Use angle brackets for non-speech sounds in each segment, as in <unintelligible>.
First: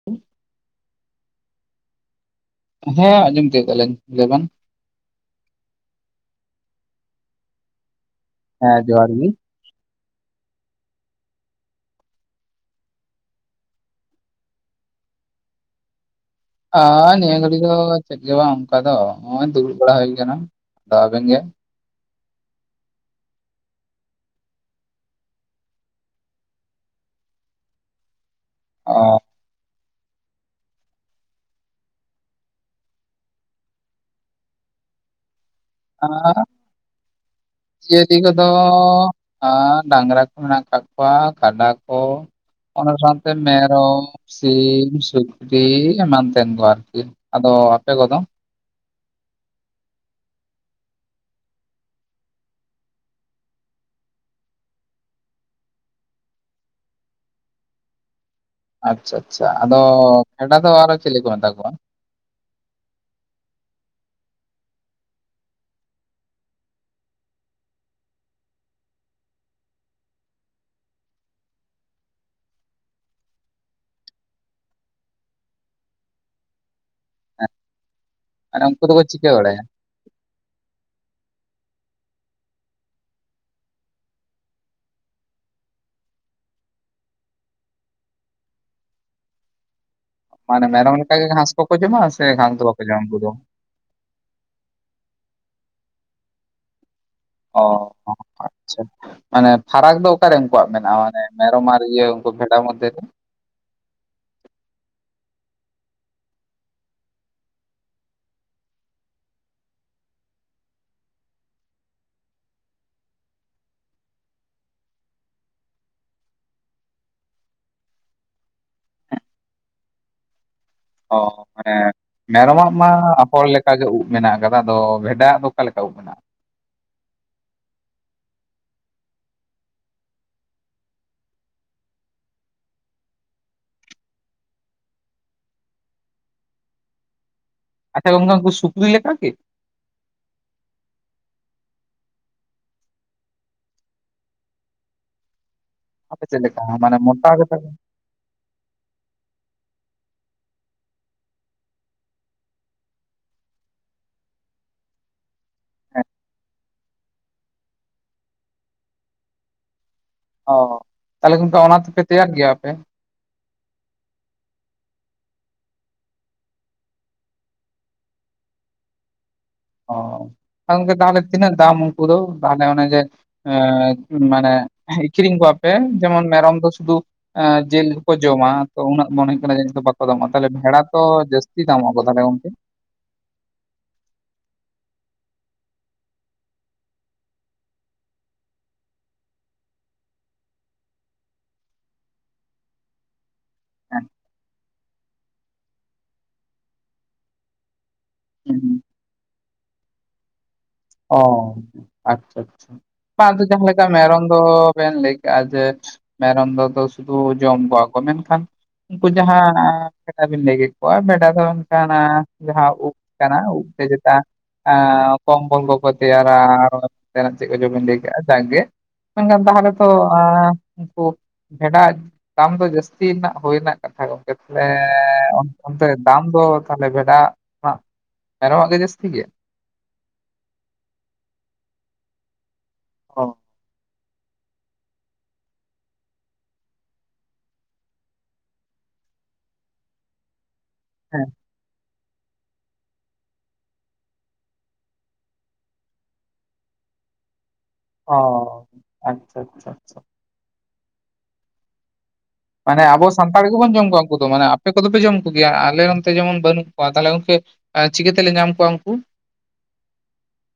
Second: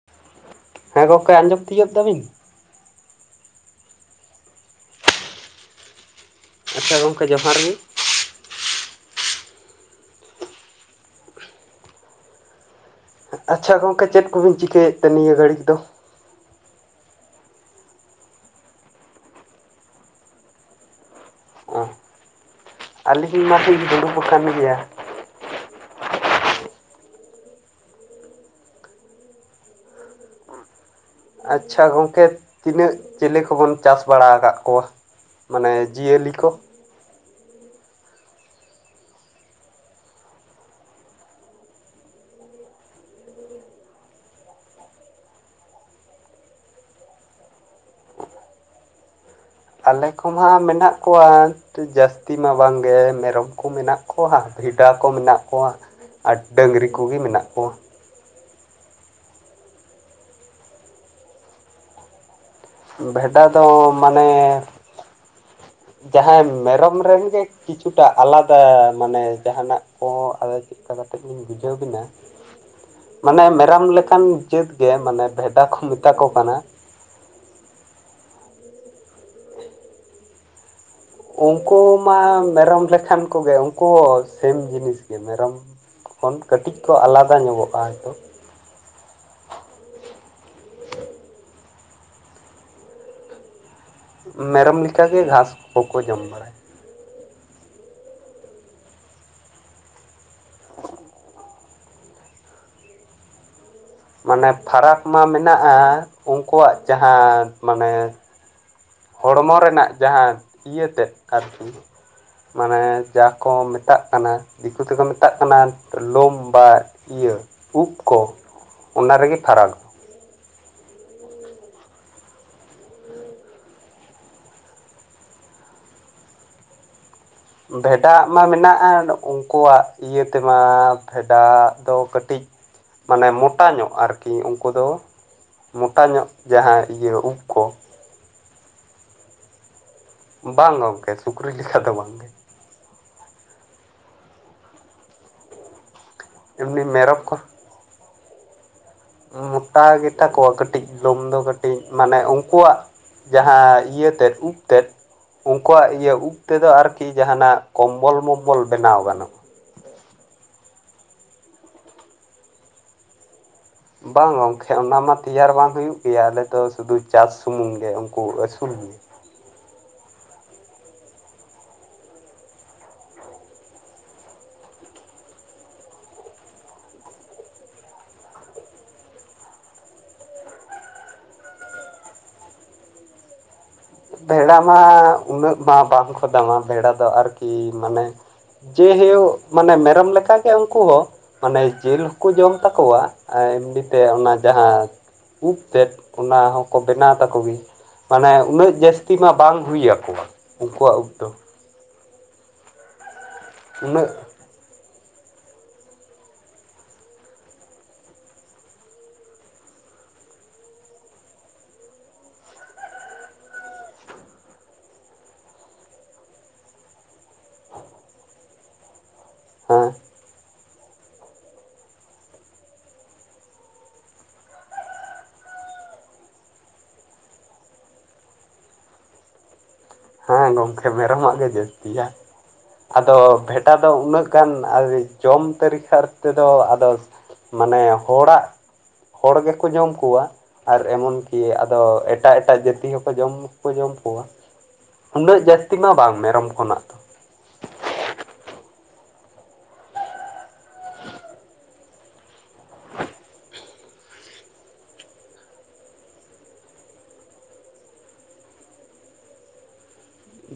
<unintelligible> ᱦᱮᱸ, ᱜᱚᱢᱠᱮ ᱟᱸᱡᱚᱢ ᱛᱤᱭᱳᱜ ᱫᱟᱵᱤᱱ? ᱦᱮᱸ, ᱟᱸᱡᱚᱢ ᱛᱤᱭᱳᱜ ᱫᱟᱞᱤᱧ, ᱞᱟᱹᱭ ᱵᱮᱱ? ᱟᱪᱪᱷᱟ, ᱜᱚᱢᱠᱮ ᱡᱚᱦᱟᱨ ᱜᱮ ᱦᱮᱸ, ᱡᱚᱦᱟᱨ ᱜᱤ ᱟᱪᱪᱷᱟ, ᱜᱚᱢᱠᱮ ᱪᱮᱫ ᱠᱩᱵᱤᱱ ᱪᱤᱠᱟᱹᱭᱮᱫ ᱛᱮ ᱱᱤᱭᱟᱹ ᱜᱷᱟᱹᱲᱤᱡ ᱫᱚ? ᱱᱤᱭᱟᱹ ᱜᱷᱟᱹᱲᱤ ᱫᱚ ᱪᱮᱫ ᱜᱮ ᱵᱟᱝ ᱚᱝᱠᱟ ᱫᱚ ᱱᱚᱜ-ᱚᱭ ᱫᱩᱲᱩᱵ ᱵᱟᱲᱟ ᱦᱩᱭ ᱟᱠᱟᱱᱟ, ᱟᱫᱚ ᱟᱵᱮᱱ ᱜᱮ? ᱚ ᱟᱹᱞᱤᱧ ᱢᱟ ᱞᱤᱧ ᱫᱩᱲᱩᱵ ᱟᱠᱟᱱ ᱜᱮᱭᱟ ᱾ <unintelligible> ᱟᱪᱪᱷᱟ ᱜᱚᱢᱠᱮ ᱛᱤᱱᱟᱹᱜ ᱪᱤᱞᱤ ᱠᱚ ᱵᱚᱱ ᱪᱟᱥ ᱵᱟᱲᱟ ᱟᱠᱟᱫ ᱠᱚᱣᱟ?? ᱢᱟᱱᱮ ᱡᱤᱭᱟᱹᱞᱤ ᱟᱨ ᱠᱚ, ᱡᱤᱭᱟᱹᱞᱤ ᱠᱚ ᱫᱚ, ᱦᱟᱹ, ᱰᱟᱝᱨᱟ ᱠᱚ ᱢᱮᱱᱟᱜ ᱟᱠᱟᱫ ᱠᱚᱣᱟ ᱠᱟᱰᱟ ᱠᱚ ᱚᱱᱟ ᱥᱟᱶᱛᱮ ᱢᱮᱨᱚᱢ ᱾ ᱥᱤᱢ ᱥᱩᱠᱨᱤ ᱮᱢᱟᱱ ᱛᱮᱱ ᱠᱚ ᱟᱨᱠᱤ, ᱟᱫᱚ ᱟᱯᱮ ᱠᱚ ᱫᱚ? ᱟᱞᱮ ᱠᱚ ᱢᱟ ᱢᱮᱱᱟᱜ ᱠᱚᱣᱟ ᱾ ᱡᱟᱹᱥᱛᱤ ᱢᱟ ᱵᱟᱝ ᱜᱮ ᱢᱮᱨᱚᱢ ᱠᱚ ᱢᱮᱱᱟᱜ ᱠᱚᱣᱟ, ᱵᱷᱮᱰᱟ ᱠᱚ ᱢᱮᱱᱟᱜ ᱠᱚᱣᱟ, ᱟᱨ ᱰᱟᱹᱝᱨᱤ ᱠᱚ ᱜᱮ ᱢᱮᱱᱟᱜ ᱠᱚᱣᱟ, ᱟᱪᱪᱷᱟ ᱟᱪᱪᱷᱟ, ᱟᱫᱚ ᱠᱷᱮᱰᱟ ᱫᱚ ᱟᱨ ᱦᱚᱸ ᱪᱮᱞᱮ ᱠᱚ ᱢᱮᱛᱟ ᱠᱚᱣᱟ? ᱵᱷᱮᱰᱟ ᱫᱚ ᱢᱟᱱᱮ ᱡᱟᱦᱟᱸᱭ ᱢᱮᱨᱚᱢ ᱨᱮᱱ ᱜᱮ ᱠᱤᱪᱷᱩᱴᱟ ᱟᱞᱟᱫᱟ ᱢᱟᱱᱮ ᱡᱟᱦᱟᱱᱟᱜ ᱠᱚ, ᱟᱫᱚ ᱪᱮᱫᱠᱟ ᱠᱟᱛᱮ ᱞᱤᱧ ᱵᱩᱡᱷᱟᱹᱣ ᱵᱤᱱᱟ? ᱢᱟᱱᱮ ᱢᱮᱨᱚᱢ ᱞᱮᱠᱟᱱ ᱡᱟᱹᱛ ᱜᱮ ᱢᱟᱱᱮ ᱵᱷᱮᱰᱟ ᱠᱚ ᱢᱮᱛᱟ ᱠᱚ ᱠᱟᱱᱟ᱾ ᱦᱮᱸ, ᱟᱨ ᱩᱱᱠᱩ ᱫᱚ ᱠᱚ ᱪᱤᱠᱟᱹ ᱵᱟᱲᱟᱭᱟ? ᱳᱝᱠᱳ ᱢᱟ ᱢᱮᱨᱚᱢ ᱞᱮᱠᱷᱟᱱ ᱠᱚ ᱜᱮ ᱳᱝᱠᱳ ᱦᱚᱸ ᱥᱮᱢ ᱡᱤᱱᱤᱥ ᱜᱮ ᱢᱮᱨᱚᱢ ᱠᱷᱚᱱ ᱠᱟᱹᱴᱤᱡ ᱠᱚ ᱟᱞᱟᱫᱟ ᱧᱚᱜᱚᱜᱼᱟ ᱦᱚᱭ ᱛᱚ ᱾ ᱢᱟᱱᱮ ᱢᱮᱨᱚᱢ ᱞᱮᱠᱟ ᱜᱮ ᱜᱷᱟᱥ ᱠᱚ ᱠᱚ ᱡᱚᱢᱟ ᱥᱮ ᱜᱷᱟᱥ ᱫᱚ ᱵᱟᱠᱚ ᱡᱚᱢ ᱩᱝᱠᱩ ᱫᱚ? ᱢᱮᱨᱚᱢ ᱞᱮᱠᱟ ᱜᱮ ᱜᱷᱟᱸᱥ ᱠᱚ ᱠᱚ ᱡᱚᱢ ᱵᱟᱲᱟᱭᱟ ᱾ ᱚᱻ ᱚ, ᱟᱪᱪᱷᱟ, ᱢᱟᱱᱮ ᱯᱷᱟᱨᱟᱠ ᱫᱚ ᱚᱠᱟ ᱨᱮ ᱩᱝᱠᱩᱣᱟᱜ ᱢᱮᱱᱟᱜᱼᱟ ᱢᱟᱱᱮ ᱢᱮᱨᱚᱢ ᱟᱨ ᱤᱭᱟᱹ ᱩᱝᱠᱩ ᱵᱷᱮᱰᱟ ᱢᱚᱫᱽᱫᱷᱮ ᱨᱮ‌? ᱢᱟᱱᱮ ᱯᱷᱟᱨᱟᱠ ᱢᱟ ᱢᱮᱱᱟᱜᱼᱟ ᱩᱝᱠᱩᱣᱟᱜ ᱡᱟᱦᱟᱸ ᱢᱟᱱᱮ ᱦᱚᱲᱢᱚ ᱨᱮᱱᱟᱜ ᱡᱟᱦᱟᱸ ᱤᱭᱟᱹᱛᱮᱫ ᱟᱨᱠᱤ ᱢᱟᱱᱮ ᱡᱟ ᱠᱚ ᱢᱮᱛᱟᱜ ᱠᱟᱱᱟ ᱫᱤᱠᱩ ᱛᱮ ᱠᱚ ᱢᱮᱛᱟᱜ ᱠᱟᱱᱟ ᱞᱳᱢ ᱵᱟ ᱤᱭᱟᱹ ᱩᱵ ᱠᱚ᱾ ᱚᱱᱟ ᱨᱮᱜᱮ ᱯᱷᱟᱨᱟᱠ᱾ ᱚ ᱢᱟᱱᱮ ᱢᱮᱨᱚᱢᱟᱜ ᱢᱟ ᱦᱚᱲ ᱞᱮᱠᱟᱜᱮ ᱩᱵ ᱢᱮᱱᱟᱜ ᱠᱟᱫᱟ, ᱟᱫᱚ ᱵᱷᱮᱰᱟᱣᱜ ᱫᱚ ᱚᱠᱟᱞᱮᱠᱟ ᱩᱵ ᱢᱮᱱᱟᱜᱼᱟ? ᱵᱷᱮᱰᱟᱣᱟᱜ ᱢᱟ ᱢᱮᱱᱟᱜ ᱩᱱᱠᱩᱣᱟᱜ ᱤᱭᱟᱹ ᱛᱮᱢᱟ ᱯᱷᱮᱰᱟᱣᱟᱜ ᱫᱚ ᱠᱟᱹᱴᱤᱡ ᱢᱟᱱᱮ ᱢᱚᱴᱟ ᱧᱚᱜ ᱟᱨᱠᱤ ᱳᱝᱠᱳ ᱫᱚ᱾ ᱢᱚᱴᱟ ᱧᱚᱜ ᱡᱟᱦᱟᱸ ᱤᱭᱟᱹ ᱩᱵ ᱠᱚ᱾ ᱟᱪᱪᱷᱟ ᱜᱚᱝᱠᱮ ᱩᱝᱠᱩ ᱥᱩᱠᱨᱤ ᱞᱮᱠᱟ ᱠᱤ? ᱵᱟᱝ ᱜᱚᱝᱠᱮ ᱥᱩᱠᱨᱤ ᱞᱮᱠᱟ ᱫᱚ ᱵᱟᱝᱜᱮ᱾ ᱟᱯᱮ ᱪᱮᱫ ᱞᱮᱠᱟ ᱮᱢᱱᱤ ᱢᱟᱱᱮ ᱢᱮᱨᱚᱢ ᱢᱚᱴᱟ ᱠᱚ ᱜᱮᱛᱟ ᱠᱚᱣᱟ? ᱢᱚᱴᱟ ᱜᱮᱛᱟ ᱠᱚᱣᱟ ᱠᱟᱹᱴᱤᱡ ᱞᱳᱢ ᱫᱚ ᱠᱟᱹᱴᱤᱡ ᱢᱟᱱᱮ ᱩᱝᱠᱩᱣᱟᱜ ᱡᱟᱦᱟᱸ ᱤᱭᱟᱹ ᱛᱮᱫ ᱩᱵ ᱛᱮᱫ᱾ ᱳᱝᱠᱳᱣᱟᱜ ᱦᱮᱸ ᱤᱭᱟᱹ ᱩᱵ ᱛᱮᱫᱚ ᱟᱨᱠᱤ ᱡᱟᱸᱦᱟᱱᱟᱜ ᱠᱚᱢᱵᱚᱞ-ᱢᱚᱢᱵᱚᱞ ᱵᱮᱱᱟᱣ ᱜᱟᱱᱚᱜᱼᱟ᱾ ᱚ ᱦᱚ ᱛᱟᱦᱚᱞᱮ ᱜᱚᱝᱠᱮ ᱚᱱᱟ ᱛᱮᱯᱮ ᱛᱮᱭᱟᱨ ᱜᱮᱭᱟ ᱟᱯᱮ? ᱵᱟᱝ ᱜᱚᱝᱠᱮ ᱚᱱᱟᱢᱟ ᱛᱮᱭᱟᱨ ᱵᱟᱝ ᱦᱩᱭᱩᱜ ᱜᱮᱭᱟ, ᱟᱞᱮ ᱫᱚ ᱥᱩᱫᱷᱩ ᱪᱟᱥ ᱥᱩᱢᱩᱝ ᱜᱮ ᱩᱝᱠᱩ ᱟᱹᱥᱩᱞ ᱜᱮ᱾ ᱚ ᱟᱨ ᱜᱚᱝᱠᱮ ᱛᱟᱦᱚᱞᱮ ᱛᱤᱱᱟᱹᱜ ᱫᱟᱢ ᱩᱝᱠᱩ ᱫᱚ ᱛᱟᱦᱚᱞᱮ ᱚᱱᱮ ᱡᱮ ᱮ ᱢᱟᱱᱮ ᱮᱠᱷᱨᱤᱧ ᱠᱚᱣᱟᱯᱮ ᱡᱮᱢᱚᱱ ᱢᱮᱨᱚᱢ ᱫᱚ ᱥᱩᱫᱩ ᱮᱸ ᱡᱮᱞ ᱜᱮᱠᱚ ᱡᱚᱢᱟ ᱛᱚ ᱩᱱᱟᱹᱜ ᱢᱚᱱᱮ ᱦᱩᱭᱩᱜ ᱠᱟᱱᱟ ᱡᱟᱹᱱᱤᱡ ᱫᱚ ᱵᱟᱠᱚ ᱫᱟᱢᱚᱜᱼᱟ᱾ ᱛᱟᱦᱚᱞᱮ ᱵᱷᱮᱲᱟ ᱛᱚ ᱡᱟᱹᱥᱛᱤ ᱫᱟᱢᱚᱜᱼᱟᱠᱚ ᱛᱟᱦᱞᱮ ᱜᱚᱝᱠᱮ? ᱵᱷᱮᱲᱟ ᱢᱟ ᱩᱱᱟᱹᱜ ᱢᱟ ᱵᱟᱝᱠᱚ ᱫᱟᱢᱟ᱾ ᱵᱷᱮᱲᱟ ᱫᱚ ᱟᱨᱠᱤ ᱢᱟᱱᱮ ᱡᱮᱦᱮᱭᱳᱠ ᱢᱟᱱᱮ ᱢᱮᱨᱚᱢ ᱞᱮᱠᱟ ᱜᱮ ᱳᱝᱠᱳ ᱦᱚᱸ, ᱢᱟᱱᱮ ᱡᱮᱞ ᱦᱚᱠᱚ ᱡᱚᱢ ᱛᱟᱠᱚᱣᱟ᱾ ᱟ ᱮᱢᱱᱤᱛᱮ ᱦᱮᱸ ᱚᱱᱟ ᱡᱟᱦᱟᱸ ᱩᱵ ᱛᱮᱫ, ᱚᱱᱟ ᱦᱚᱸᱠᱚ ᱵᱮᱱᱟᱣ ᱛᱟᱠᱚ ᱜᱮᱭᱟ᱾ ᱢᱟᱱᱮ ᱦᱩᱸ ᱦᱩᱸ ᱩᱱᱟᱹᱜ ᱡᱟᱹᱥᱛᱤ ᱢᱟ ᱵᱟᱝ ᱦᱩᱭ ᱟᱠᱚᱣᱟ᱾ ᱩᱱᱠᱩᱣᱟᱜ ᱩᱵ ᱚ ᱫᱚ ᱟᱪᱪᱷᱟ ᱟᱪᱪᱷᱟ᱾ ᱵᱟᱝ ᱟᱫᱚ ᱡᱟᱦᱟᱸ ᱞᱮᱠᱟ ᱩᱱᱟᱹᱜ ᱢᱮᱨᱚᱢ ᱫᱚ ᱵᱮᱱ ᱞᱟᱹᱭ ᱠᱮᱜᱼᱟ ᱡᱮ ᱢᱮᱨᱚᱢ ᱫᱚ ᱟᱫᱚ ᱥᱩᱫᱩ ᱡᱚᱢ ᱠᱚᱣᱟ ᱠᱚ ᱢᱮᱱᱠᱷᱟᱱ ᱩᱝᱠᱩ ᱡᱟᱦᱟᱸ ᱟ ᱵᱷᱮᱰᱟ ᱵᱤᱱ ᱞᱟᱹᱭ ᱠᱮᱜ ᱠᱚᱣᱟ᱾ ᱵᱷᱮᱰᱟ ᱫᱚ ᱚᱱᱠᱟᱱᱟ ᱡᱟᱦᱟᱸ ᱩᱵ ᱠᱟᱱᱟ ᱩᱵ ᱛᱮ ᱡᱮᱛᱟ ᱟᱸ ᱠᱚᱢᱵᱚᱞ ᱠᱚ ᱠᱚ ᱛᱮᱭᱟᱨᱟ ᱟᱨᱚ ᱚᱱᱛᱮᱱᱟᱜ ᱪᱮᱫ ᱠᱚ ᱪᱚᱵᱤᱱ ᱞᱟᱹᱭ ᱠᱮᱜᱼᱟ ᱡᱟᱸᱠᱽᱜᱮ᱾ ᱢᱮᱱᱠᱷᱟᱱ ᱛᱟᱦᱚᱞᱮ ᱛᱚ ᱦᱮᱸ ᱟᱸ ᱳᱝᱠᱳ ᱵᱷᱮᱰᱟᱣᱟᱜ ᱫᱟᱢ ᱫᱚ ᱡᱟᱹᱥᱛᱤ ᱱᱟᱜ ᱦᱩᱭ ᱨᱮᱱᱟᱜ ᱠᱟᱛᱷᱟ ᱜᱚᱝᱠᱮ ᱛᱟᱦᱚᱞᱮ ᱚᱱᱛᱮ ᱫᱟᱢ ᱫᱚ ᱛᱟᱦᱚᱞᱮ ᱵᱷᱮᱰᱟᱣᱟᱜ ᱦᱟᱸᱜ ᱢᱮᱨᱚᱢᱟᱜ ᱜᱮ ᱡᱟᱹᱥᱛᱤ ᱜᱮᱭᱟ? ᱦᱮᱸ ᱜᱚᱢᱠᱮ ᱢᱮᱨᱚᱢᱟᱜ ᱜᱮ ᱡᱟᱹᱥᱛᱤᱭᱟ, ᱟᱫᱚ ᱚ ᱵᱷᱮᱰᱟ ᱫᱚ ᱩᱱᱟᱹᱜ ᱠᱟᱱ ᱟᱹᱨᱤ ᱡᱚᱢ ᱛᱟᱹᱨᱤᱠᱷᱟᱨ ᱛᱮᱫᱚ ᱟᱫᱚ ᱢᱟᱱᱮ ᱦᱚᱲᱟᱜ ᱦᱚᱲ ᱜᱮᱠᱚ ᱡᱚᱢ ᱠᱚᱣᱟ᱾ ᱟᱨ ᱮᱢᱚᱱ ᱦᱮᱸ ᱠᱤ ᱟᱫᱚ ᱮᱴᱟᱜ ᱮᱴᱟᱜ ᱡᱟᱹᱛᱤ ᱦᱚᱠᱚ ᱡᱚᱢ ᱠᱚ ᱡᱚᱢ ᱠᱚᱣᱟ᱾ ᱩᱱᱟᱹᱜ ᱡᱟᱹᱥᱛᱤ ᱢᱟ ᱵᱟᱝ ᱢᱮᱨᱚᱢ ᱠᱷᱚᱱᱟᱜ ᱫᱚ᱾ ᱚ ᱟᱪᱪᱷᱟ ᱟᱪᱪᱷᱟ ᱟᱪᱪᱷᱟ᱾ ᱢᱟᱱᱮ ᱟᱵᱚ ᱥᱟᱱᱛᱟᱲ ᱜᱮᱵᱚᱱ ᱡᱚᱢ ᱠᱚᱣᱟ ᱩᱱᱠᱩ ᱫᱚ᱾ ᱢᱟᱱᱮ ᱟᱯᱮ ᱠᱚᱫᱚᱯᱮ ᱡᱚᱢ ᱠᱚᱜᱮᱭᱟ, ᱟᱞᱮ ᱱᱚᱱᱛᱮ ᱡᱮᱢᱚᱱ ᱵᱟᱹᱱᱩᱜ ᱠᱚᱣᱟ ᱛᱟᱦᱚᱞᱮ ᱜᱚᱝᱠᱮ ᱟᱨ ᱪᱤᱠᱟᱹᱛᱮᱞᱮ ᱧᱟᱢ ᱠᱚᱣᱟ ᱩᱱᱠᱩ?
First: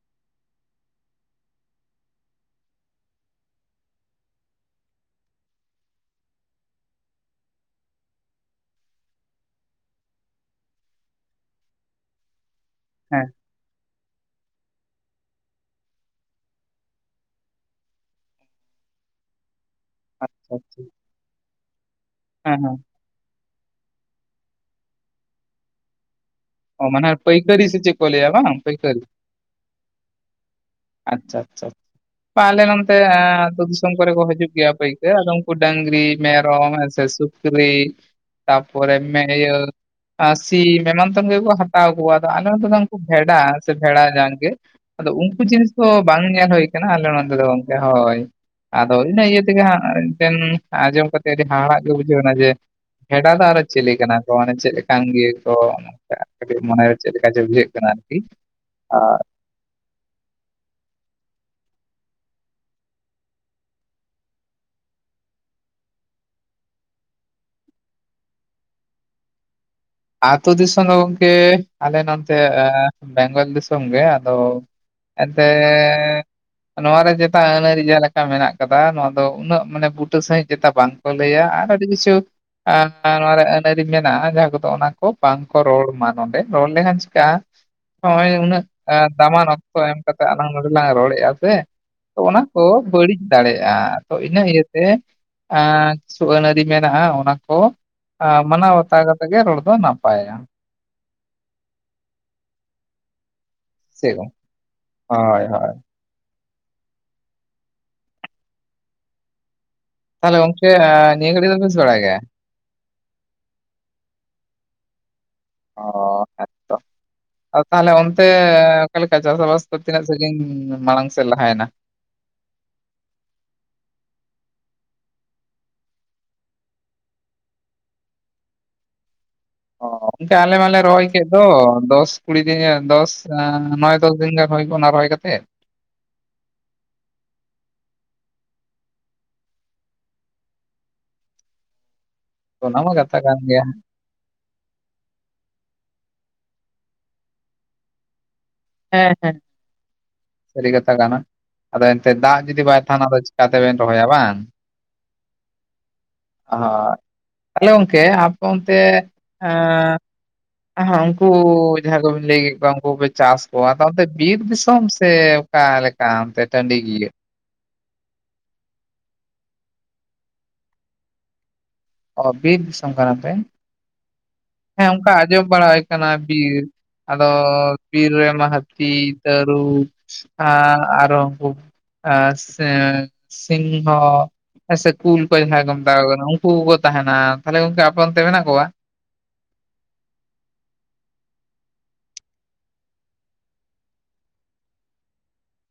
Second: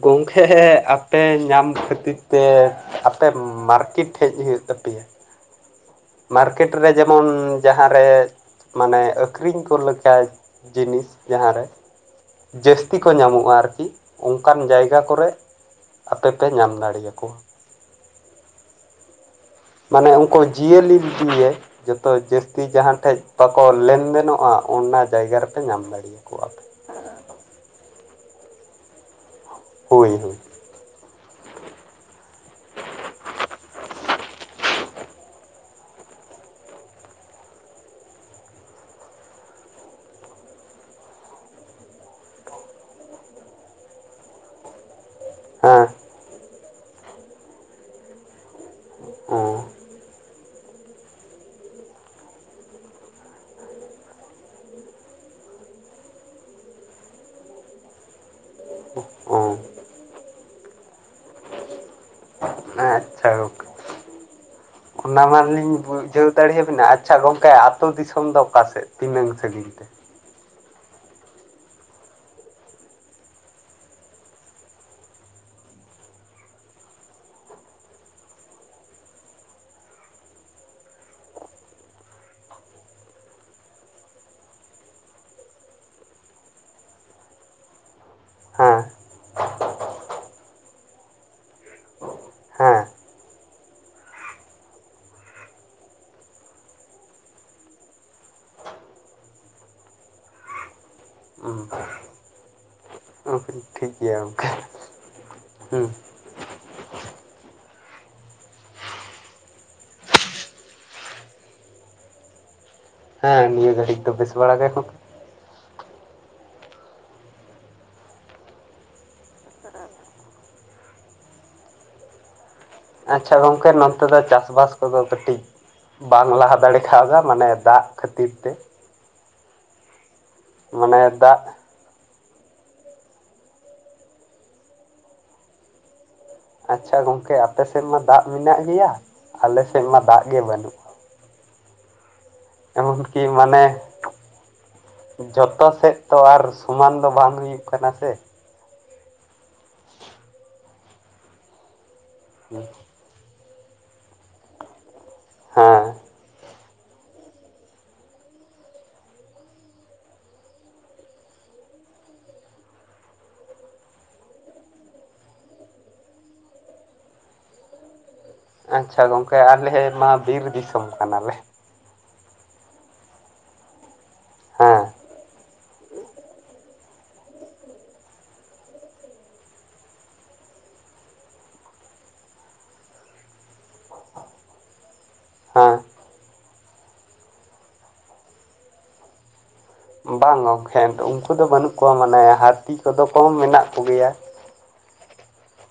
ᱜᱚᱢᱠᱮ ᱟᱯᱮ ᱧᱟᱢ ᱠᱷᱟᱹᱛᱤᱨ ᱛᱮ ᱟᱯᱮ ᱢᱟᱨᱠᱮᱴ ᱴᱷᱮᱡ ᱦᱩᱭᱩᱜ ᱛᱟᱯᱮᱭᱟ᱾ ᱢᱟᱨᱠᱹᱮᱴ ᱨᱮ ᱡᱮᱢᱚᱱ ᱡᱟᱦᱟᱸᱨᱮ ᱢᱟᱱᱮ ᱟᱹᱠᱷᱨᱤᱧ ᱠᱚ ᱞᱮᱠᱟᱭ ᱡᱤᱱᱤᱥ ᱡᱟᱦᱟᱸᱨᱮ ᱡᱟᱹᱥᱛᱤ ᱠᱚ ᱦᱮᱸ ᱧᱟᱢᱚᱜᱼᱟ ᱟᱨᱠᱤ᱾ ᱚᱱᱠᱟᱱ ᱡᱟᱭᱜᱟ ᱠᱚᱨᱮᱫ ᱟᱯᱮᱯᱮ ᱧᱟᱢ ᱫᱟᱲᱮᱣᱟ ᱠᱚᱣᱟ᱾ ᱢᱟᱱᱮ ᱩᱱᱠᱩ ᱟᱪᱪᱷᱟ ᱟᱪᱪᱷᱟ ᱡᱤᱭᱟᱹᱞᱤ ᱫᱤᱭᱮ ᱡᱚᱛᱚ ᱦᱮᱸ ᱡᱟᱹᱥᱛᱤ ᱦᱮᱸ ᱡᱟᱦᱟᱸ ᱴᱷᱮᱡ ᱵᱟᱠᱚ ᱞᱮᱱᱫᱮᱱᱚᱜᱼᱟ ᱚᱱᱟ ᱡᱟᱭᱜᱟ ᱨᱮᱯᱮ ᱧᱟᱢ ᱫᱟᱲᱮᱭᱟᱠᱚᱣᱟ ᱯᱮ᱾ ᱚ ᱢᱟᱱᱮ ᱯᱟᱹᱭᱠᱟᱹᱨᱤ ᱥᱮ ᱪᱮ ᱠᱚ ᱞᱟᱭᱟ ᱵᱟᱝ ᱯᱟᱹᱭᱠᱟᱹᱨᱤ᱾ ᱦᱳᱭ ᱦᱳᱭ᱾ ᱟᱪᱪᱷᱟ ᱟᱪᱪᱷᱟ᱾ ᱯᱟ ᱟᱞᱮ ᱱᱚᱱᱛᱮ ᱮ ᱟᱛᱩ ᱫᱤᱥᱚᱢ ᱠᱚᱨᱮ ᱠᱚ ᱦᱤᱡᱩᱜ ᱜᱮᱭᱟ ᱯᱟᱹᱠᱟᱹᱨ ᱟᱫᱚ ᱩᱱᱠᱩ ᱰᱟᱝᱨᱤ, ᱢᱮᱨᱚᱢ ᱦᱮᱥᱮ ᱥᱩ ᱠᱨᱤ ᱛᱟᱯᱚᱨᱮ ᱢᱮᱤᱭᱟᱹ ᱟ ᱥᱤᱢ ᱮᱢᱟᱱ ᱥᱚᱝᱜᱮ ᱠᱚ ᱦᱟᱛᱟᱣ ᱠᱚᱣᱟ ᱟᱫᱚ ᱟᱞᱮ ᱱᱚᱛᱮ ᱫᱚ ᱩᱱᱠᱩ ᱵᱷᱮᱰᱟ ᱥᱮ ᱵᱷᱮᱲᱟ ᱡᱟᱝᱜ ᱜᱮ᱾ ᱟᱫᱚ ᱩᱱᱠᱩ ᱡᱤᱱᱤᱥ ᱠᱚ ᱦᱮᱸ ᱵᱟᱝ ᱧᱮᱞ ᱦᱩᱭ ᱠᱟᱱᱟ ᱟᱞᱮ ᱱᱚᱱᱛᱮ ᱫᱚ ᱜᱚᱝᱠᱮ ᱦᱳᱭ᱾ ᱟᱫᱚ ᱤᱱᱟᱹ ᱤᱭᱟᱹ ᱛᱮᱜᱮ ᱦᱟᱸᱜ ᱢᱤᱫᱴᱮᱱ ᱟᱸᱡᱚᱢ ᱠᱟᱛᱮᱜ ᱟᱹᱰᱤ ᱦᱟᱦᱟᱲᱟᱜ ᱜᱮ ᱵᱩᱡᱷᱟᱹᱣᱱᱟ ᱡᱮ ᱵᱷᱮᱰᱟ ᱫᱚ ᱟᱨᱚ ᱪᱤᱞᱤ ᱠᱟᱱᱟ ᱠᱚ ᱢᱟᱱᱮ ᱪᱮᱫ ᱞᱮᱠᱟᱱ ᱜᱮ ᱠᱚ ᱟᱜ ᱠᱟᱹᱴᱤᱡ ᱢᱚᱱᱮᱨᱮ ᱪᱮᱫ ᱞᱮᱠᱟ ᱪᱚ ᱵᱩᱡᱷᱟᱹᱜ ᱠᱟᱱᱟ ᱟᱨᱠᱤ ᱟᱨ ᱦᱮᱸ ᱦᱮᱸ ᱟᱪᱪᱷᱟ ᱜᱚᱝᱠᱮ ᱚᱱᱟ ᱢᱟᱞᱤᱧ ᱵᱩᱡᱷᱟᱹᱣ ᱫᱟᱲᱮᱭᱟᱵᱤᱱᱟ ᱟᱪᱪᱷᱟ ᱜᱚᱝᱠᱮ ᱟᱹᱛᱩ ᱫᱤᱥᱚᱢ ᱫᱚ ᱚᱠᱟ ᱥᱮᱫ ᱛᱤᱱᱟᱹᱝ ᱥᱮᱫ? ᱜᱤᱞ ᱛᱮ ᱟᱹᱛᱳ ᱫᱤᱥᱚᱢ ᱫᱚ ᱜᱚᱝᱠᱮ ᱟᱞᱮ ᱱᱚᱱᱛᱮ ᱮ ᱵᱮᱝᱜᱚᱞ ᱫᱤᱥᱚᱢ ᱜᱮ ᱟᱫᱚ ᱮᱱᱛᱮᱻ ᱱᱚᱣᱟ ᱨᱮ ᱪᱮᱛᱟ ᱟᱹᱱ ᱟᱹᱨᱤ ᱡᱟᱦᱟ ᱞᱮᱠᱟ ᱢᱮᱱᱟᱜ ᱟᱠᱟᱫᱟ ᱱᱚᱣᱟ ᱫᱚ ᱩᱱᱟᱹᱜ ᱢᱟᱱᱮ ᱵᱩᱴᱟᱹ ᱥᱟᱹᱦᱤᱡ ᱪᱮᱛᱟ ᱵᱟᱝ᱾ ᱠᱚ ᱞᱟᱹᱭᱟ ᱟᱨ ᱟᱹᱰᱤ ᱠᱤᱪᱷᱩ ᱟ ᱟᱸ ᱱᱚᱣᱟ ᱨᱮ ᱟᱹᱱ ᱟᱹᱨᱤ ᱢᱮᱱᱟᱜᱼᱟ ᱡᱟᱦᱟᱸ ᱠᱚ ᱟᱫᱚ ᱚᱱᱟ ᱠᱚ ᱵᱟᱝᱠᱚ ᱨᱚᱲ ᱢᱟ ᱱᱚᱰᱮ ᱨᱚᱲ ᱞᱮᱠᱷᱟᱱ ᱪᱤᱠᱟᱹᱜᱼᱟ ᱱᱚᱼᱚᱭ ᱩᱱᱟᱹᱜ ᱦᱮᱸ ᱟ ᱫᱟᱢᱟᱱ ᱚᱠᱛᱚ ᱮᱢ ᱠᱟᱛᱮᱜ ᱟᱞᱟᱝ ᱱᱚᱰᱮᱞᱟᱝ ᱨᱚᱲᱮᱼᱟ ᱥᱮ ᱛᱚ ᱚᱱᱟ ᱠᱚ ᱦᱮᱸ ᱵᱟᱹᱲᱤᱡ ᱫᱟᱲᱮᱼᱟ ᱛᱚ ᱤᱱᱟᱹ ᱤᱭᱟᱹᱛᱮ ᱟᱸᱪ ᱠᱤᱪᱷᱩ ᱟᱹᱱ ᱟᱹᱨᱤ ᱢᱮᱱᱟᱜᱼᱟ ᱚᱱᱟ ᱠᱚ ᱟᱸ ᱢᱟᱱᱟᱣ ᱵᱟᱛᱟᱣ ᱠᱟ ᱛᱮᱜᱮ ᱨᱚᱲ ᱫᱚ ᱱᱟᱯᱟᱭᱟ᱾ ᱩᱸᱜ ᱚᱠᱤᱱ ᱴᱷᱤᱠ᱾ ᱪᱮᱜ ᱜᱚᱜ, ᱜᱚᱝᱠᱮ ᱦᱳᱭ ᱦᱳᱭ᱾ ᱦᱩᱸ ᱛᱟᱦᱞᱮ ᱜᱚᱝᱠᱮ ᱟᱻ ᱱᱤᱭᱟᱹ ᱜᱷᱟᱹᱲᱤ ᱫᱚ ᱵᱮᱥ ᱵᱟᱲᱟ ᱜᱮᱭᱟ? ᱦᱮᱸ ᱱᱤᱭᱟᱹ ᱜᱟᱹᱲᱤᱡ ᱫᱚ ᱵᱮᱥ ᱵᱟᱲᱟ ᱜᱮ ᱦᱚᱸᱠ᱾ ᱚᱻ ᱮᱫ ᱛᱚ ᱟᱫᱚ ᱛᱟᱦᱚᱞᱮ ᱚᱱᱛᱮ ᱚᱠᱟᱞᱮᱠᱟ ᱪᱟᱥ ᱟᱵᱟᱥ ᱠᱚ ᱛᱤᱱᱟᱹᱜ ᱥᱟᱜᱤᱧ ᱢᱟᱲᱟᱝ ᱥᱮᱫ ᱞᱟᱦᱟᱭᱮᱱᱟ? ᱟᱪᱪᱷᱟ ᱜᱚᱝᱠᱮ ᱱᱚᱛᱮ ᱫᱚ ᱪᱟᱥᱵᱟᱥ ᱠᱚᱫᱚ ᱠᱟᱹᱴᱤᱡ ᱵᱟᱝ ᱞᱟᱦᱟ ᱫᱟᱲᱮ ᱠᱷᱟᱣᱫᱟ ᱢᱟᱱᱮ ᱫᱟᱜ ᱠᱷᱟᱹᱛᱤᱨ ᱛᱮ᱾ ᱚ ᱜᱚᱝᱠᱮ ᱟᱞᱮ ᱢᱟᱞᱮ ᱢᱟᱱᱮ ᱨᱚᱦᱚᱭ ᱠᱮᱫ ᱫᱟᱜ ᱫᱚ ᱫᱚᱥ ᱠᱩᱲᱤ ᱫᱤᱱ ᱜᱟᱱ ᱫᱚᱥ ᱟᱸᱻ ᱱᱚᱭ ᱫᱚᱥ ᱫᱤᱱ ᱜᱟᱱ ᱦᱩᱭ ᱜᱚᱱᱟ ᱨᱚᱦᱚᱭ ᱠᱟᱛᱮᱜ᱾ ᱟᱪᱪᱷᱟ ᱜᱚᱝᱠᱮ ᱟᱯᱮᱥᱮᱫ ᱢᱟ ᱫᱟᱜ ᱢᱮᱱᱟᱜ ᱜᱮᱭᱟ, ᱟᱞᱮᱥᱮᱫ ᱢᱟ ᱫᱟᱜ ᱜᱮ ᱵᱟᱹᱱᱩᱜ᱾ ᱚᱱᱟ ᱢᱟ ᱠᱟᱛᱷᱟ ᱮᱢᱚᱱᱠᱤ ᱠᱟᱱ ᱢᱟᱱᱮ ᱜᱮᱭᱟ ᱡᱷᱚᱛᱚ ᱥᱮᱫ ᱛᱚ ᱟᱨ ᱥᱚᱢᱟᱱ ᱫᱚ ᱵᱟᱝ ᱦᱩᱭᱩᱜ ᱠᱟᱱᱟ ᱥᱮ᱾ ᱦᱮᱸ ᱦᱮᱸ᱾ ᱥᱟᱹᱨᱤ ᱠᱟᱛᱷᱟ ᱠᱟᱱᱟ ᱟᱫᱚ ᱮᱱᱛᱮᱫ ᱫᱟᱜ ᱡᱩᱫᱤ ᱵᱟᱭ ᱛᱟᱦᱮᱱᱟ ᱟᱫᱚ ᱪᱤᱠᱟᱛᱮᱵᱮᱱ ᱨᱚᱦᱚᱭᱟ ᱵᱟᱝ᱾ <inaudible> ᱦᱮᱸ ᱦᱚᱜ ᱛᱟᱦᱚᱞᱮ ᱜᱚᱝᱠᱮ ᱟᱯᱮ ᱚᱱᱛᱮ ᱟᱸᱻ ᱦᱚᱸ ᱩᱱᱠᱩ ᱡᱟᱦᱟᱸ ᱠᱚ ᱵᱤᱱ ᱞᱟᱹᱭ ᱠᱮᱫ ᱠᱚᱣᱟ ᱩᱱᱠᱩ ᱯᱮ ᱪᱟᱥ ᱚ ᱟᱫᱚ ᱚᱱᱛᱮ ᱵᱤᱨ ᱫᱤᱥᱚᱢ ᱥᱮ ᱚᱠᱟ ᱞᱮᱠᱟ ᱚᱱᱛᱮ ᱴᱟᱺᱰᱤ ᱜᱮᱭᱟ? ᱟᱪᱪᱷᱟ ᱜᱚᱝᱠᱮ ᱟᱞᱮ ᱢᱟ ᱵᱤᱨ ᱫᱤᱥᱚᱢ ᱠᱟᱱᱟᱞᱮ᱾ ᱚ ᱵᱤᱨ ᱫᱤᱥᱚᱢ ᱠᱟᱱᱟ ᱯᱮ ᱦᱮᱸ ᱚᱱᱠᱟ ᱟᱡᱚᱢ ᱵᱟᱲᱟ ᱦᱩᱭ ᱠᱟᱱᱟ ᱵᱤᱨ ᱟᱫᱚ ᱵᱤᱨ ᱨᱮᱢᱟ ᱦᱟᱹᱛᱤ, ᱛᱟᱹᱨᱩᱪ ᱟᱨ ᱟᱨᱚ ᱩᱱᱠᱩ ᱟᱨ ᱥᱮᱸ ᱥᱤᱝᱦᱚ ᱥᱮ ᱠᱩᱞ ᱠᱚ ᱡᱟᱦᱟᱸᱭ ᱠᱚ ᱦᱮᱸ ᱢᱮᱛᱟ ᱠᱚ ᱠᱟᱱᱟ ᱩᱱᱠᱩ ᱠᱚᱼᱼ ᱛᱟᱦᱮᱱᱟ ᱛᱟᱦᱞᱮ ᱜᱚᱢᱠᱮ ᱟᱯᱮ ᱚᱱᱛᱮ ᱢᱮᱱᱟᱜ ᱠᱚᱣᱟ? ᱵᱟᱝ ᱜᱚᱢᱠᱷᱮ ᱱᱤᱛᱳᱜ ᱩᱱᱠᱩ ᱫᱚ ᱵᱟᱹᱱᱩᱜ ᱠᱚᱣᱟ ᱢᱟᱱᱮ ᱦᱟᱹᱛᱤ ᱠᱚᱫᱚ ᱠᱚ ᱢᱮᱱᱟᱜ ᱠᱚᱜᱮᱭᱟ᱾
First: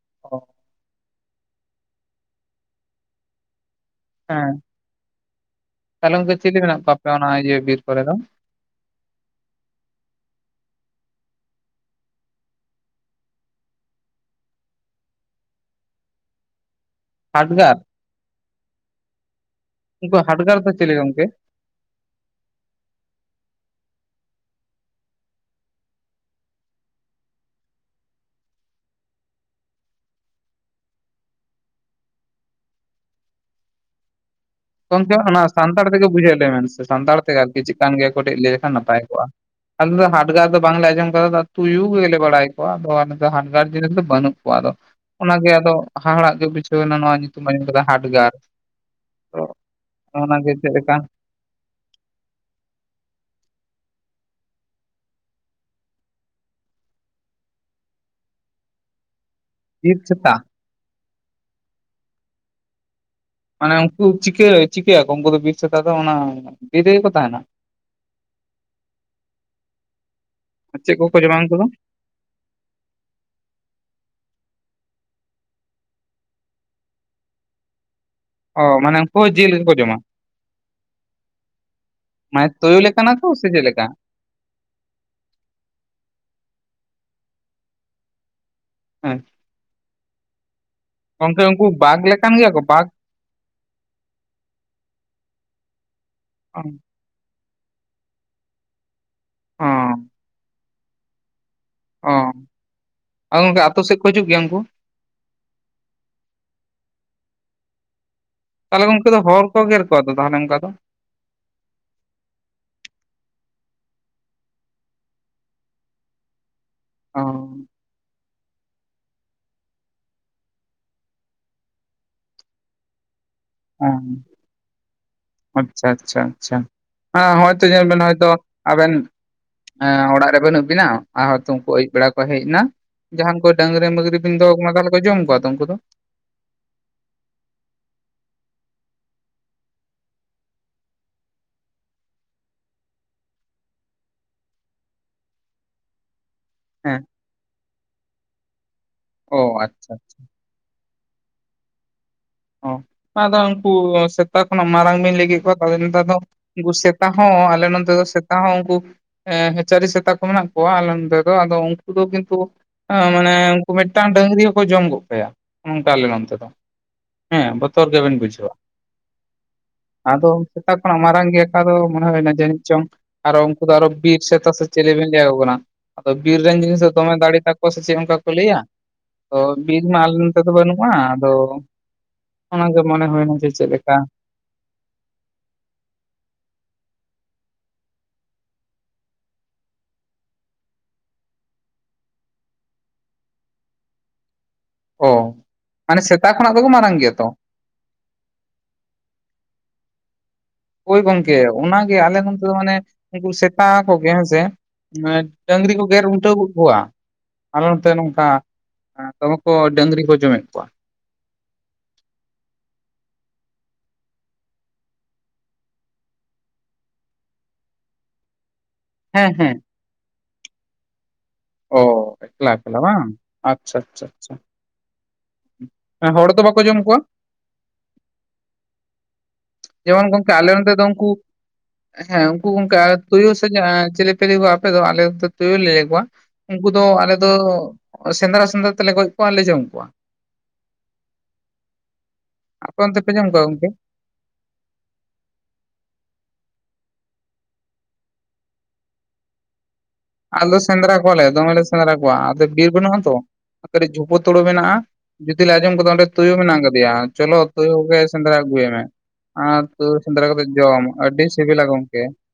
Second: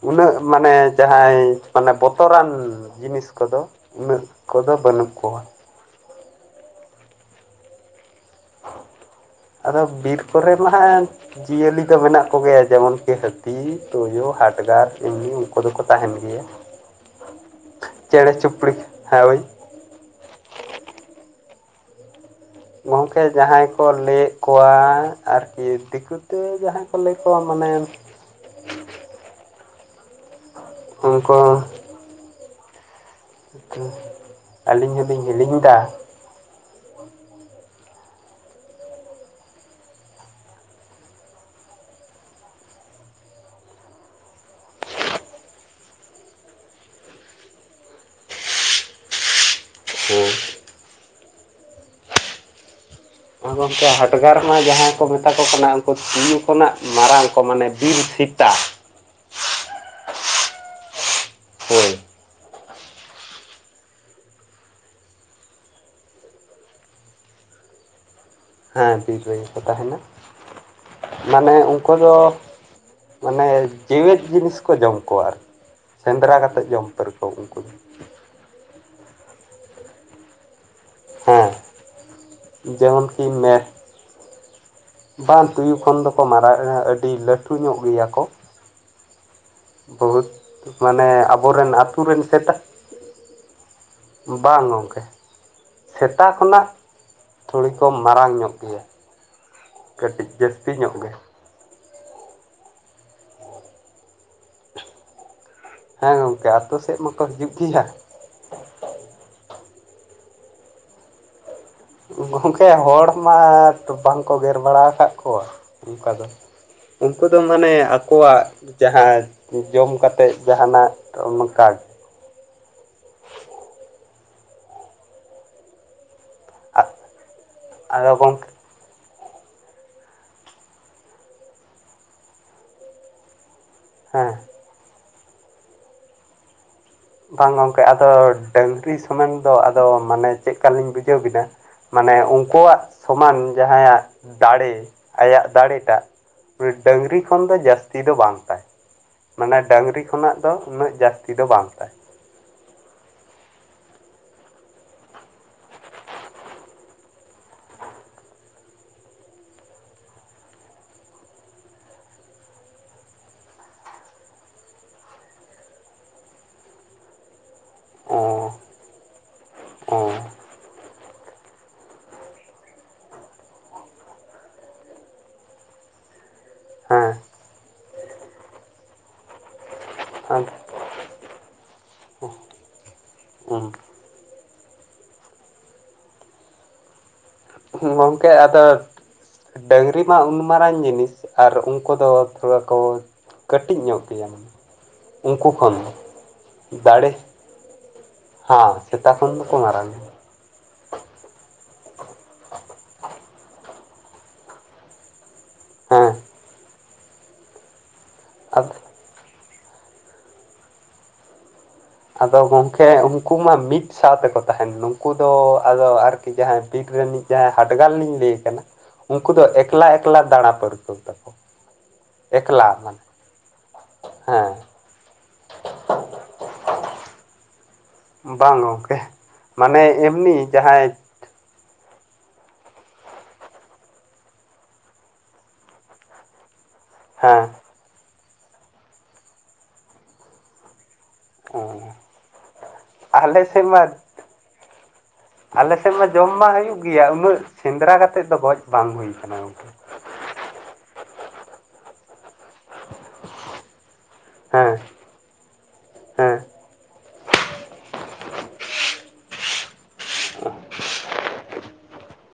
ᱩᱱᱟᱹᱜ ᱢᱟᱱᱮ ᱡᱟᱦᱟᱸᱭ ᱢᱟᱱᱮ ᱵᱚᱛᱚᱨᱟᱱ ᱡᱤᱱᱤᱥ ᱠᱚᱫᱚᱼᱼ ᱩᱱᱟᱹᱜ ᱦᱮᱸ ᱠᱚᱫᱚ ᱵᱟᱹᱱᱩᱜ ᱠᱚᱣᱟ᱾ ᱛᱟᱦᱚᱞᱮ ᱜᱚᱝᱠᱮ ᱪᱤᱞᱤ ᱢᱮᱱᱟᱜ ᱠᱚᱣᱟ ᱮᱯᱮ ᱚᱱᱟ ᱤᱭᱟᱹ ᱵᱤᱨ ᱠᱚᱨᱮ ᱫᱚ? ᱟᱫᱚ ᱵᱤᱨ ᱠᱚᱨᱮ ᱢᱟᱦᱟᱜ ᱮᱢᱼᱼ ᱡᱤᱭᱟᱹᱞᱤ ᱫᱚ ᱢᱮᱱᱟᱜ ᱠᱚᱜᱮᱭᱟ ᱡᱮᱢᱚᱱᱠᱤ ᱦᱟᱹᱛᱤ ᱛᱩᱭᱩ ᱦᱟᱰᱜᱟᱨ ᱮᱢᱱᱤ ᱩᱱᱠᱩ ᱫᱚᱠᱚ ᱛᱟᱦᱮᱱ ᱜᱮᱭᱟ᱾ ᱦᱟᱰᱜᱟᱨ? ᱪᱮᱬᱮ ᱪᱩᱯᱲᱤ ᱦᱮᱸ ᱦᱳᱭᱼᱼ ᱩᱱᱠᱩ ᱦᱟᱰᱜᱟᱨ ᱫᱚ ᱪᱮᱞᱮ ᱜᱚᱝᱠᱮ? ᱜᱚᱢᱠᱮ ᱡᱟᱦᱟᱸᱭ ᱠᱚ ᱞᱟᱹᱭᱮᱫ ᱠᱚᱣᱟ ᱟᱨᱠᱤ ᱫᱤᱠᱩ ᱛᱮ ᱡᱟᱦᱟᱸᱭ ᱠᱚ ᱞᱟᱹᱭ ᱠᱚᱣᱟ ᱢᱟᱱᱮᱼᱼ ᱩᱝᱠᱩᱼᱼ <inaudible> ᱜᱚᱢᱠᱮ ᱦᱚᱞᱤᱧ ᱚᱱᱟ ᱦᱤᱲᱤᱧ ᱮᱫᱟ ᱥᱟᱱᱛᱟᱲ ᱛᱮᱜᱮ ᱵᱩᱡᱷᱟᱹᱣ ᱟᱞᱮᱢᱮ ᱥᱟᱱᱛᱟᱲ ᱛᱮᱜᱮ ᱟᱨᱠᱤ ᱪᱮᱫᱠᱟᱱ ᱜᱮᱭᱟ ᱠᱟᱹᱴᱤᱡ ᱞᱟᱹᱭ ᱞᱮᱠᱷᱟᱱ ᱱᱟᱯᱟᱭ ᱠᱚᱜᱼᱟ? ᱟᱞᱮ ᱫᱚ ᱦᱟᱰᱜᱟᱨ ᱫᱚ ᱵᱟᱝᱞᱮ ᱟᱸᱡᱚᱢ ᱠᱟᱫᱟ ᱛᱚ, ᱛᱩᱭᱩ ᱜᱮᱞᱮ ᱵᱟᱲᱟᱭ ᱠᱚᱣᱟ ᱟᱫᱚ ᱚᱱᱠᱟ ᱦᱟᱰᱜᱟᱨ ᱡᱤᱱᱤᱥ ᱫᱚ ᱵᱟᱹᱱᱩᱜ ᱠᱚᱣᱟ ᱟᱫᱚᱼᱼ ᱚᱱᱟᱜᱮ ᱟᱫᱚ ᱦᱟᱦᱟᱲᱟᱜ ᱜᱮ ᱵᱩᱡᱷᱟᱹᱣ ᱱᱟ ᱱᱚᱣᱟ ᱧᱩᱛᱩᱢ ᱟᱸᱡᱚᱢ ᱠᱮᱫᱟ ᱦᱟᱰᱜᱟᱨ᱾ ᱛᱚ ᱟᱫᱚ ᱚᱱᱟ ᱜᱮ ᱦᱮᱸ ᱪᱮᱫ ᱞᱮᱠᱟᱱᱼᱼ ᱟᱨ ᱜᱚᱝᱠᱮ ᱦᱟᱰᱜᱟᱨ ᱢᱟ ᱡᱟᱦᱟᱸᱭ ᱠᱚ ᱢᱮᱛᱟ ᱠᱚ ᱠᱟᱱᱟ ᱩᱱᱠᱩ ᱛᱩᱭᱩ ᱠᱷᱚᱱᱟᱜ ᱢᱟᱨᱟᱝ ᱠᱚ ᱢᱟᱱᱮ ᱵᱤᱨ ᱥᱤᱛᱟ᱾ ᱵᱤᱨ ᱥᱤᱛᱟ? ᱦᱳᱭ ᱢᱟᱱᱮ ᱩᱱᱠᱩ ᱪᱤᱠᱟᱹ ᱪᱤᱠᱟᱹᱭᱟᱠᱚ ᱩᱱᱠᱩ ᱫᱚ ᱵᱤᱨ ᱥᱮᱛᱟ ᱫᱚ ᱚᱱᱟ ᱵᱤᱨ ᱨᱮᱜᱮ ᱠᱚ ᱛᱟᱦᱮᱱᱟ? ᱦᱮᱸ ᱵᱤᱨ ᱨᱮᱜᱮ ᱠᱚ ᱛᱟᱦᱮᱱᱟ ᱪᱮᱫ ᱠᱚᱠᱚ ᱡᱚᱢᱟ ᱢᱟᱱᱮ ᱩᱱᱠᱩ ᱫᱚ ᱼᱼ ᱢᱟᱱᱮ ᱡᱮᱣᱮᱫ ᱡᱤᱱᱤᱥ ᱠᱚ ᱡᱚᱢ ᱠᱚᱣᱟ ᱟᱨᱠᱤ᱾ ᱥᱮᱸᱫᱽᱨᱟ ᱠᱟᱛᱮᱫ ᱡᱚᱢ ᱯᱟᱹᱨᱠᱟᱹᱣ ᱩᱱᱠᱩ ᱫᱚ᱾ ᱚ ᱢᱟᱱᱮ ᱩᱱᱠᱩ ᱦᱚ ᱡᱤᱞ ᱜᱮᱠᱚ ᱡᱚᱢᱟ? ᱦᱮᱸ ᱢᱟᱱᱮ ᱛᱩᱭᱩ ᱞᱮᱠᱟ ᱡᱮᱢᱚᱱ ᱱᱟᱠᱩ ᱠᱤ ᱥᱮ ᱪᱮᱫ ᱢᱮᱨ ᱞᱮᱠᱟ? ᱵᱟᱝ ᱛᱩᱭᱩ ᱠᱷᱚᱱ ᱫᱚᱠᱚ ᱢᱟᱨᱟᱜ ᱟᱹᱰᱤ ᱞᱟᱹᱴᱷᱩ ᱧᱚᱜ ᱜᱮᱭᱟ ᱠᱚ᱾ ᱦᱩᱸ᱾ ᱵᱚᱦᱩᱛ ᱢᱟᱱᱮ ᱟᱵᱚᱨᱮᱱ ᱵᱟᱜᱽ ᱟᱛᱩ ᱨᱮᱱ ᱞᱮᱠᱟᱱ ᱜᱮᱭᱟ ᱥᱮᱛᱟ ᱠᱚ ᱵᱟᱜᱽ ᱾ ᱵᱟᱝ ᱜᱚᱝᱠᱮ ᱥᱮᱛᱟ ᱚ ᱠᱷᱚᱱᱟᱜᱼᱼ ᱛᱷᱩᱲᱤ ᱠᱚ ᱢᱟᱨᱟᱝ ᱧᱚᱜ ᱜᱮᱭᱟ ᱠᱟᱹᱴᱤᱡ ᱡᱟᱹᱥᱛᱤ ᱧᱚᱜ ᱜᱮ᱾ ᱚ ᱟᱫᱚ ᱜᱚᱝᱠᱮ ᱟᱛᱳ ᱥᱮᱫ ᱠᱚ ᱦᱤᱡᱩᱜ ᱜᱮᱭᱟ ᱩᱱᱠᱩ? ᱦᱮᱸ ᱜᱚᱝᱠᱮ ᱟᱛᱳ ᱥᱮᱫ ᱢᱟᱠᱚ ᱦᱤᱡᱩᱜ ᱜᱮᱭᱟ᱾ ᱛᱟᱦᱚᱞᱮ ᱜᱚᱝᱠᱮ ᱫᱚ ᱦᱚᱲ ᱦᱚᱠᱚ ᱜᱮᱨ ᱠᱚᱣᱟ ᱫᱚ ᱛᱟᱦᱚᱞᱮ ᱚᱱᱠᱟ ᱫᱚ? ᱜᱚᱝᱠᱮ ᱦᱚᱲ ᱢᱟ ᱛᱚ ᱵᱟᱝᱠᱚ ᱜᱮᱨ ᱵᱟᱲᱟᱣ ᱠᱟᱫ ᱠᱚᱣᱟ ᱚᱝᱠᱟ ᱫᱚ᱾ ᱚ ᱩᱱᱠᱩ ᱫᱚ ᱢᱟᱱᱮ ᱟᱠᱚᱣᱟᱜᱼᱼ ᱡᱟᱦᱟᱸ ᱡᱚᱢ ᱠᱟᱛᱮᱫ ᱡᱟᱦᱟᱱᱟᱜ ᱚᱱᱠᱟ ᱟᱪᱪᱷᱟ ᱟᱪᱪᱷᱟ ᱟᱪᱪᱷᱟ ᱦᱮᱸ ᱦᱚᱭᱛᱚ ᱧᱮᱞ ᱵᱮᱱ ᱟᱫᱚ ᱦᱚᱭᱛᱚ ᱜᱚᱢᱠᱮ ᱟᱵᱮᱱᱼᱼ ᱦᱮᱸ ᱚᱲᱟᱜ ᱨᱮ ᱵᱟᱱᱩᱜ ᱵᱤᱱᱟ ᱟᱨ ᱦᱚᱭᱛᱚ ᱩᱱᱠᱩ ᱟᱹᱭᱩᱵ ᱵᱮᱲᱟ ᱠᱚ ᱦᱮᱡ ᱱᱟ ᱡᱟᱦᱟᱱ ᱠᱚᱼᱼ ᱰᱟᱝᱨᱤ ᱢᱟᱹᱜᱽᱨᱤ ᱦᱮᱸ ᱵᱤᱱ ᱫᱚᱦᱚ ᱠᱚ ᱢᱟ ᱛᱟᱦᱚᱞᱮ ᱠᱚ ᱡᱚᱢ ᱠᱚᱣᱟ ᱛᱚ ᱩᱱᱠᱩ ᱫᱚ? ᱵᱟᱝ ᱜᱚᱝᱠᱮ ᱟᱫᱚ ᱰᱟᱝᱨᱤ ᱥᱚᱢᱮᱱ ᱫᱚ ᱟᱫᱚ ᱢᱟᱱᱮ ᱪᱮᱫ ᱠᱟᱞᱤᱧ ᱵᱩᱡᱷᱟᱹᱣ ᱵᱤᱱᱟ᱾ ᱢᱟᱱᱮ ᱩᱱᱠᱩᱣᱟᱜ ᱥᱚᱢᱟᱱ ᱡᱟᱦᱟᱸᱭᱟᱜ ᱫᱟᱲᱮ ᱟᱭᱟᱜ ᱫᱟᱲᱮ ᱴᱟᱜᱼᱼ ᱩᱱᱤ ᱦᱮᱸ ᱰᱟᱹᱝᱨᱤ ᱠᱷᱚᱱ ᱫᱚ ᱡᱟᱹᱥᱛᱤ ᱫᱚ ᱵᱟᱝ ᱛᱟᱭ ᱚ ᱢᱟᱱᱮ ᱟᱪᱪᱷᱟ ᱰᱟᱹᱝᱨᱤ ᱠᱷᱚᱱᱟᱜᱼᱼ ᱫᱚ ᱩᱱᱟᱹᱜ ᱡᱟᱹᱥᱛᱤ ᱫᱚ ᱵᱟᱝ ᱛᱟᱭ᱾ ᱚ ᱵᱟᱝ ᱟᱫᱚ ᱩᱱᱠᱩ ᱥᱮᱛᱟ ᱠᱷᱚᱱᱟᱜ ᱢᱟᱨᱟᱝ ᱵᱤᱱ ᱞᱟᱹᱭ ᱠᱮᱫ ᱠᱚᱣᱟ ᱛᱟᱞᱦᱮ ᱱᱮᱛᱟᱨ ᱫᱚ ᱩᱱᱠᱩ ᱥᱮᱛᱟ ᱦᱚᱸ ᱟᱞᱮ ᱱᱚᱱᱛᱮ ᱫᱚ ᱥᱮᱛᱟ ᱦᱚᱸ ᱩᱱᱠᱩ ᱮᱸ ᱪᱟᱹᱨᱤ ᱥᱮᱛᱟ ᱢᱮᱱᱟᱜ ᱠᱚᱣᱟ ᱟᱞᱮ ᱱᱚᱰᱮ ᱫᱚ᱾ ᱟᱫᱚ ᱩᱱᱠᱩ ᱠᱤᱱᱛᱩ ᱟ ᱢᱟᱱᱮ ᱩᱱᱠᱩ ᱢᱤᱫᱴᱟᱝ ᱰᱟᱹᱝᱨᱤ ᱦᱚᱸᱠᱚ ᱡᱚᱢ ᱜᱚᱜ ᱠᱟᱭᱟ ᱚᱝᱠᱟ ᱞᱮᱱᱚᱱᱛᱮ ᱫᱚ᱾ ᱦᱮᱸ ᱵᱚᱛᱚᱨ ᱜᱮᱵᱮᱱ ᱚ ᱵᱩᱡᱷᱟᱹᱣᱟ᱾ ᱚ ᱟᱫᱚ ᱥᱮᱛᱟ ᱠᱷᱚᱱᱟᱜ ᱢᱟᱨᱟᱝ ᱜᱮ ᱟᱠᱟ ᱫᱚ ᱢᱚᱱᱮ ᱦᱳᱭ ᱱᱟ ᱡᱟᱹᱱᱤᱡ ᱪᱚᱝ ᱟᱨᱚ ᱩᱱᱠᱩ ᱫᱚ ᱟᱨᱚ ᱵᱤᱨ ᱥᱮᱛᱟ ᱥᱮ ᱪᱮᱞᱤ ᱵᱤᱱ ᱞᱟᱹᱭᱟ ᱠᱚ ᱠᱟᱱᱟ᱾ ᱟᱫᱚ ᱵᱤᱨ ᱨᱮᱱ ᱡᱤᱱᱤᱥ ᱫᱚ ᱫᱚᱢᱮ ᱦᱮᱸ ᱫᱟᱲᱮ ᱛᱟᱠᱚᱣᱟ ᱥᱮ ᱪᱮᱫ ᱚᱱᱠᱟ ᱠᱚ ᱞᱟᱹᱭᱟ᱾ ᱛᱷᱚ ᱵᱤᱨ ᱢᱟ ᱟᱞᱮ ᱱᱚᱛᱮ ᱫᱚ ᱟᱫᱚ ᱵᱟᱹᱱᱩᱜᱼᱟ ᱟᱫᱚ ᱚᱱᱟᱜᱮ ᱢᱚᱱᱮ ᱦᱩᱭᱱᱟ ᱡᱮ ᱦᱩᱸ ᱪᱮᱫ ᱞᱮᱠᱟ᱾ ᱜᱚᱝᱠᱮ ᱟᱫᱚ ᱰᱝᱨᱤ ᱢᱟ ᱩᱱ ᱢᱟᱨᱟᱝ ᱡᱤᱱᱤᱥ ᱟᱨ ᱩᱱᱠᱩ ᱫᱚ ᱛᱷᱚᱲᱟ ᱠᱚ ᱠᱟᱹᱴᱤᱡ ᱧᱚᱜ ᱜᱮᱭᱟᱢ᱾ ᱚ ᱩᱱᱠᱩ ᱠᱷᱚᱱ ᱢᱟᱱᱮ ᱥᱮᱛᱟ ᱠᱷᱚᱱᱟᱜ ᱫᱚᱠᱚ ᱢᱟᱨᱟᱝ ᱫᱟᱲᱮ ᱜᱮᱭᱟ ᱛᱚ ᱦᱟᱸ ᱥᱮᱛᱟ ᱠᱷᱚᱱ ᱫᱚᱠᱚ ᱢᱟᱨᱟᱝᱟ᱾ ᱦᱳᱭ ᱜᱚᱝᱠᱮ ᱚᱱᱟᱜᱮ ᱟᱞᱮ ᱱᱚᱱᱛᱮ ᱫᱚ ᱢᱟᱱᱮ ᱩᱱᱠᱩ ᱥᱮᱛᱟ ᱠᱚᱜᱮ ᱦᱮᱸᱥᱮ᱾ ᱢᱮᱫ ᱰᱟᱹᱝᱨᱤ ᱠᱚ ᱜᱮᱨ ᱦᱮᱸ ᱩᱞᱴᱟᱹᱣᱚ ᱜᱚᱫ ᱠᱚᱣᱟ ᱟᱞᱮ ᱱᱚᱛᱮ ᱱᱚᱝᱠᱟ᱾ ᱟᱫᱚ ᱦᱮᱸ ᱫᱚᱢᱮ ᱠᱚ ᱰᱟᱹᱝᱨᱤ ᱠᱚ ᱡᱚᱢᱮᱫ ᱠᱚᱣᱟ᱾ ᱟᱫᱚ ᱜᱚᱢᱠᱮ ᱩᱱᱠᱩ ᱢᱟ ᱢᱤᱫ ᱥᱟᱶᱛᱮᱠᱚ ᱛᱟᱦᱮᱱ ᱱᱩᱠᱩ ᱫᱚ ᱟᱫᱚ ᱟᱨᱠᱤ ᱡᱟᱦᱟᱸᱭ ᱵᱤᱨ ᱨᱮᱱᱤᱡ ᱡᱟᱦᱟᱸᱭ ᱦᱟᱰᱜᱟᱞ ᱞᱤᱧ ᱞᱟᱹᱭᱮ ᱠᱟᱱᱟ ᱩᱱᱠᱩ ᱦᱮᱸ ᱫᱚ ᱦᱮᱸ ᱮᱠᱞᱟ ᱮᱠᱞᱟ ᱫᱟᱬᱟ ᱯᱟᱹᱨᱠᱟᱹᱣ ᱛᱟᱠᱚ᱾ ᱚ ᱮᱠᱞᱟ ᱮᱠᱞᱟ ᱵᱟᱝ ᱟᱪᱪᱷᱟ ᱟᱪᱪᱷᱟ ᱟᱪᱪᱷᱟ᱾ ᱦᱮᱸ ᱦᱮᱸ ᱦᱚᱲ ᱫᱚ ᱵᱟᱠᱚ ᱡᱚᱢ ᱠᱚᱣᱟ? ᱵᱟᱝ ᱜᱚᱝᱠᱮ ᱢᱟᱱᱮ ᱡᱮᱢᱚᱱ ᱜᱚᱝᱠᱮ ᱮᱢᱱᱤ ᱟᱞᱮ ᱱᱚᱛᱮ ᱫᱚ ᱡᱟᱦᱟᱸᱭ ᱩᱱᱠᱩ ᱦᱮᱸ ᱩᱱᱠᱩ ᱜᱚᱝᱠᱮ ᱟᱨ ᱛᱩᱭᱩ ᱥᱮ ᱪᱮ ᱮᱸ ᱪᱤᱞᱤᱯᱮ ᱞᱟᱹᱭ ᱠᱚᱭᱟ ᱟᱯᱮ ᱫᱚ? ᱟᱞᱮ ᱱᱚᱛᱮ ᱛᱩᱭᱩ ᱞᱮ ᱞᱟᱹᱭ ᱠᱚᱣᱟ᱾ ᱩᱱᱠᱩ ᱫᱚ ᱟᱞᱮ ᱫᱚ ᱦᱮᱸ ᱥᱮᱸᱫᱽᱨᱟ ᱥᱮᱸᱫᱽᱨᱟ ᱛᱮᱞᱮ ᱜᱚᱡ ᱠᱚᱣᱟ ᱟᱨ ᱞᱮ ᱡᱚᱢ ᱠᱚᱣᱟ᱾ ᱟᱯᱮ ᱚᱱᱛᱮ ᱯᱮ ᱡᱚᱢ ᱟᱞᱮ ᱠᱚᱣᱟ ᱥᱮᱫ ᱜᱚᱝᱠᱮ ᱢᱟ ᱟᱞᱮᱥᱮᱫ ᱢᱟ ᱡᱚᱢ ᱢᱟ ᱦᱤᱭᱭᱩᱜ ᱜᱮᱭᱟ ᱩᱱᱟᱹᱜ ᱥᱮᱸᱫᱽᱨᱟ ᱠᱟᱛᱮᱜ ᱫᱚ ᱜᱚᱡ ᱵᱟᱝ ᱦᱩᱭ ᱟᱠᱟᱱᱟ ᱜᱟᱝᱠᱮ᱾ ᱟᱞᱮ ᱫᱚ ᱥᱮᱸᱫᱽᱨᱟ ᱠᱚᱣᱟᱞᱮ ᱫᱚᱢᱮ ᱞᱮ ᱥᱮᱸᱫᱽᱨᱟ ᱠᱚᱣᱟ ᱟᱫᱚ ᱵᱤᱨ ᱵᱟᱹᱱᱩᱜ ᱟᱛᱚ᱾ ᱠᱟᱹᱴᱤᱡ ᱡᱷᱩᱯᱩ ᱛᱩᱲᱩ ᱢᱮᱱᱟᱜᱼᱟ᱾ ᱦᱮᱸ ᱡᱩᱫᱤ ᱞᱮ ᱟᱸᱡᱚᱢ ᱠᱟᱫᱟ ᱚᱸᱰᱮ ᱛᱩᱭᱩ ᱦᱮᱸ ᱢᱮᱱᱟᱜ ᱠᱟᱫᱮᱭᱟ ᱪᱚᱞᱚ ᱛᱩᱭᱩ ᱜᱮ ᱥᱮᱸᱫᱽᱨᱟ ᱟᱹᱜᱩᱭᱮᱢᱮ᱾ ᱟᱨ ᱛᱩᱨ ᱥᱮᱸᱫᱽᱨᱟ ᱠᱟᱛᱮᱫ ᱡᱚᱢ ᱟᱹᱰᱤ ᱥᱤᱵᱤ ᱥᱤᱵᱤᱞᱟ ᱜᱚᱢᱠᱮ᱾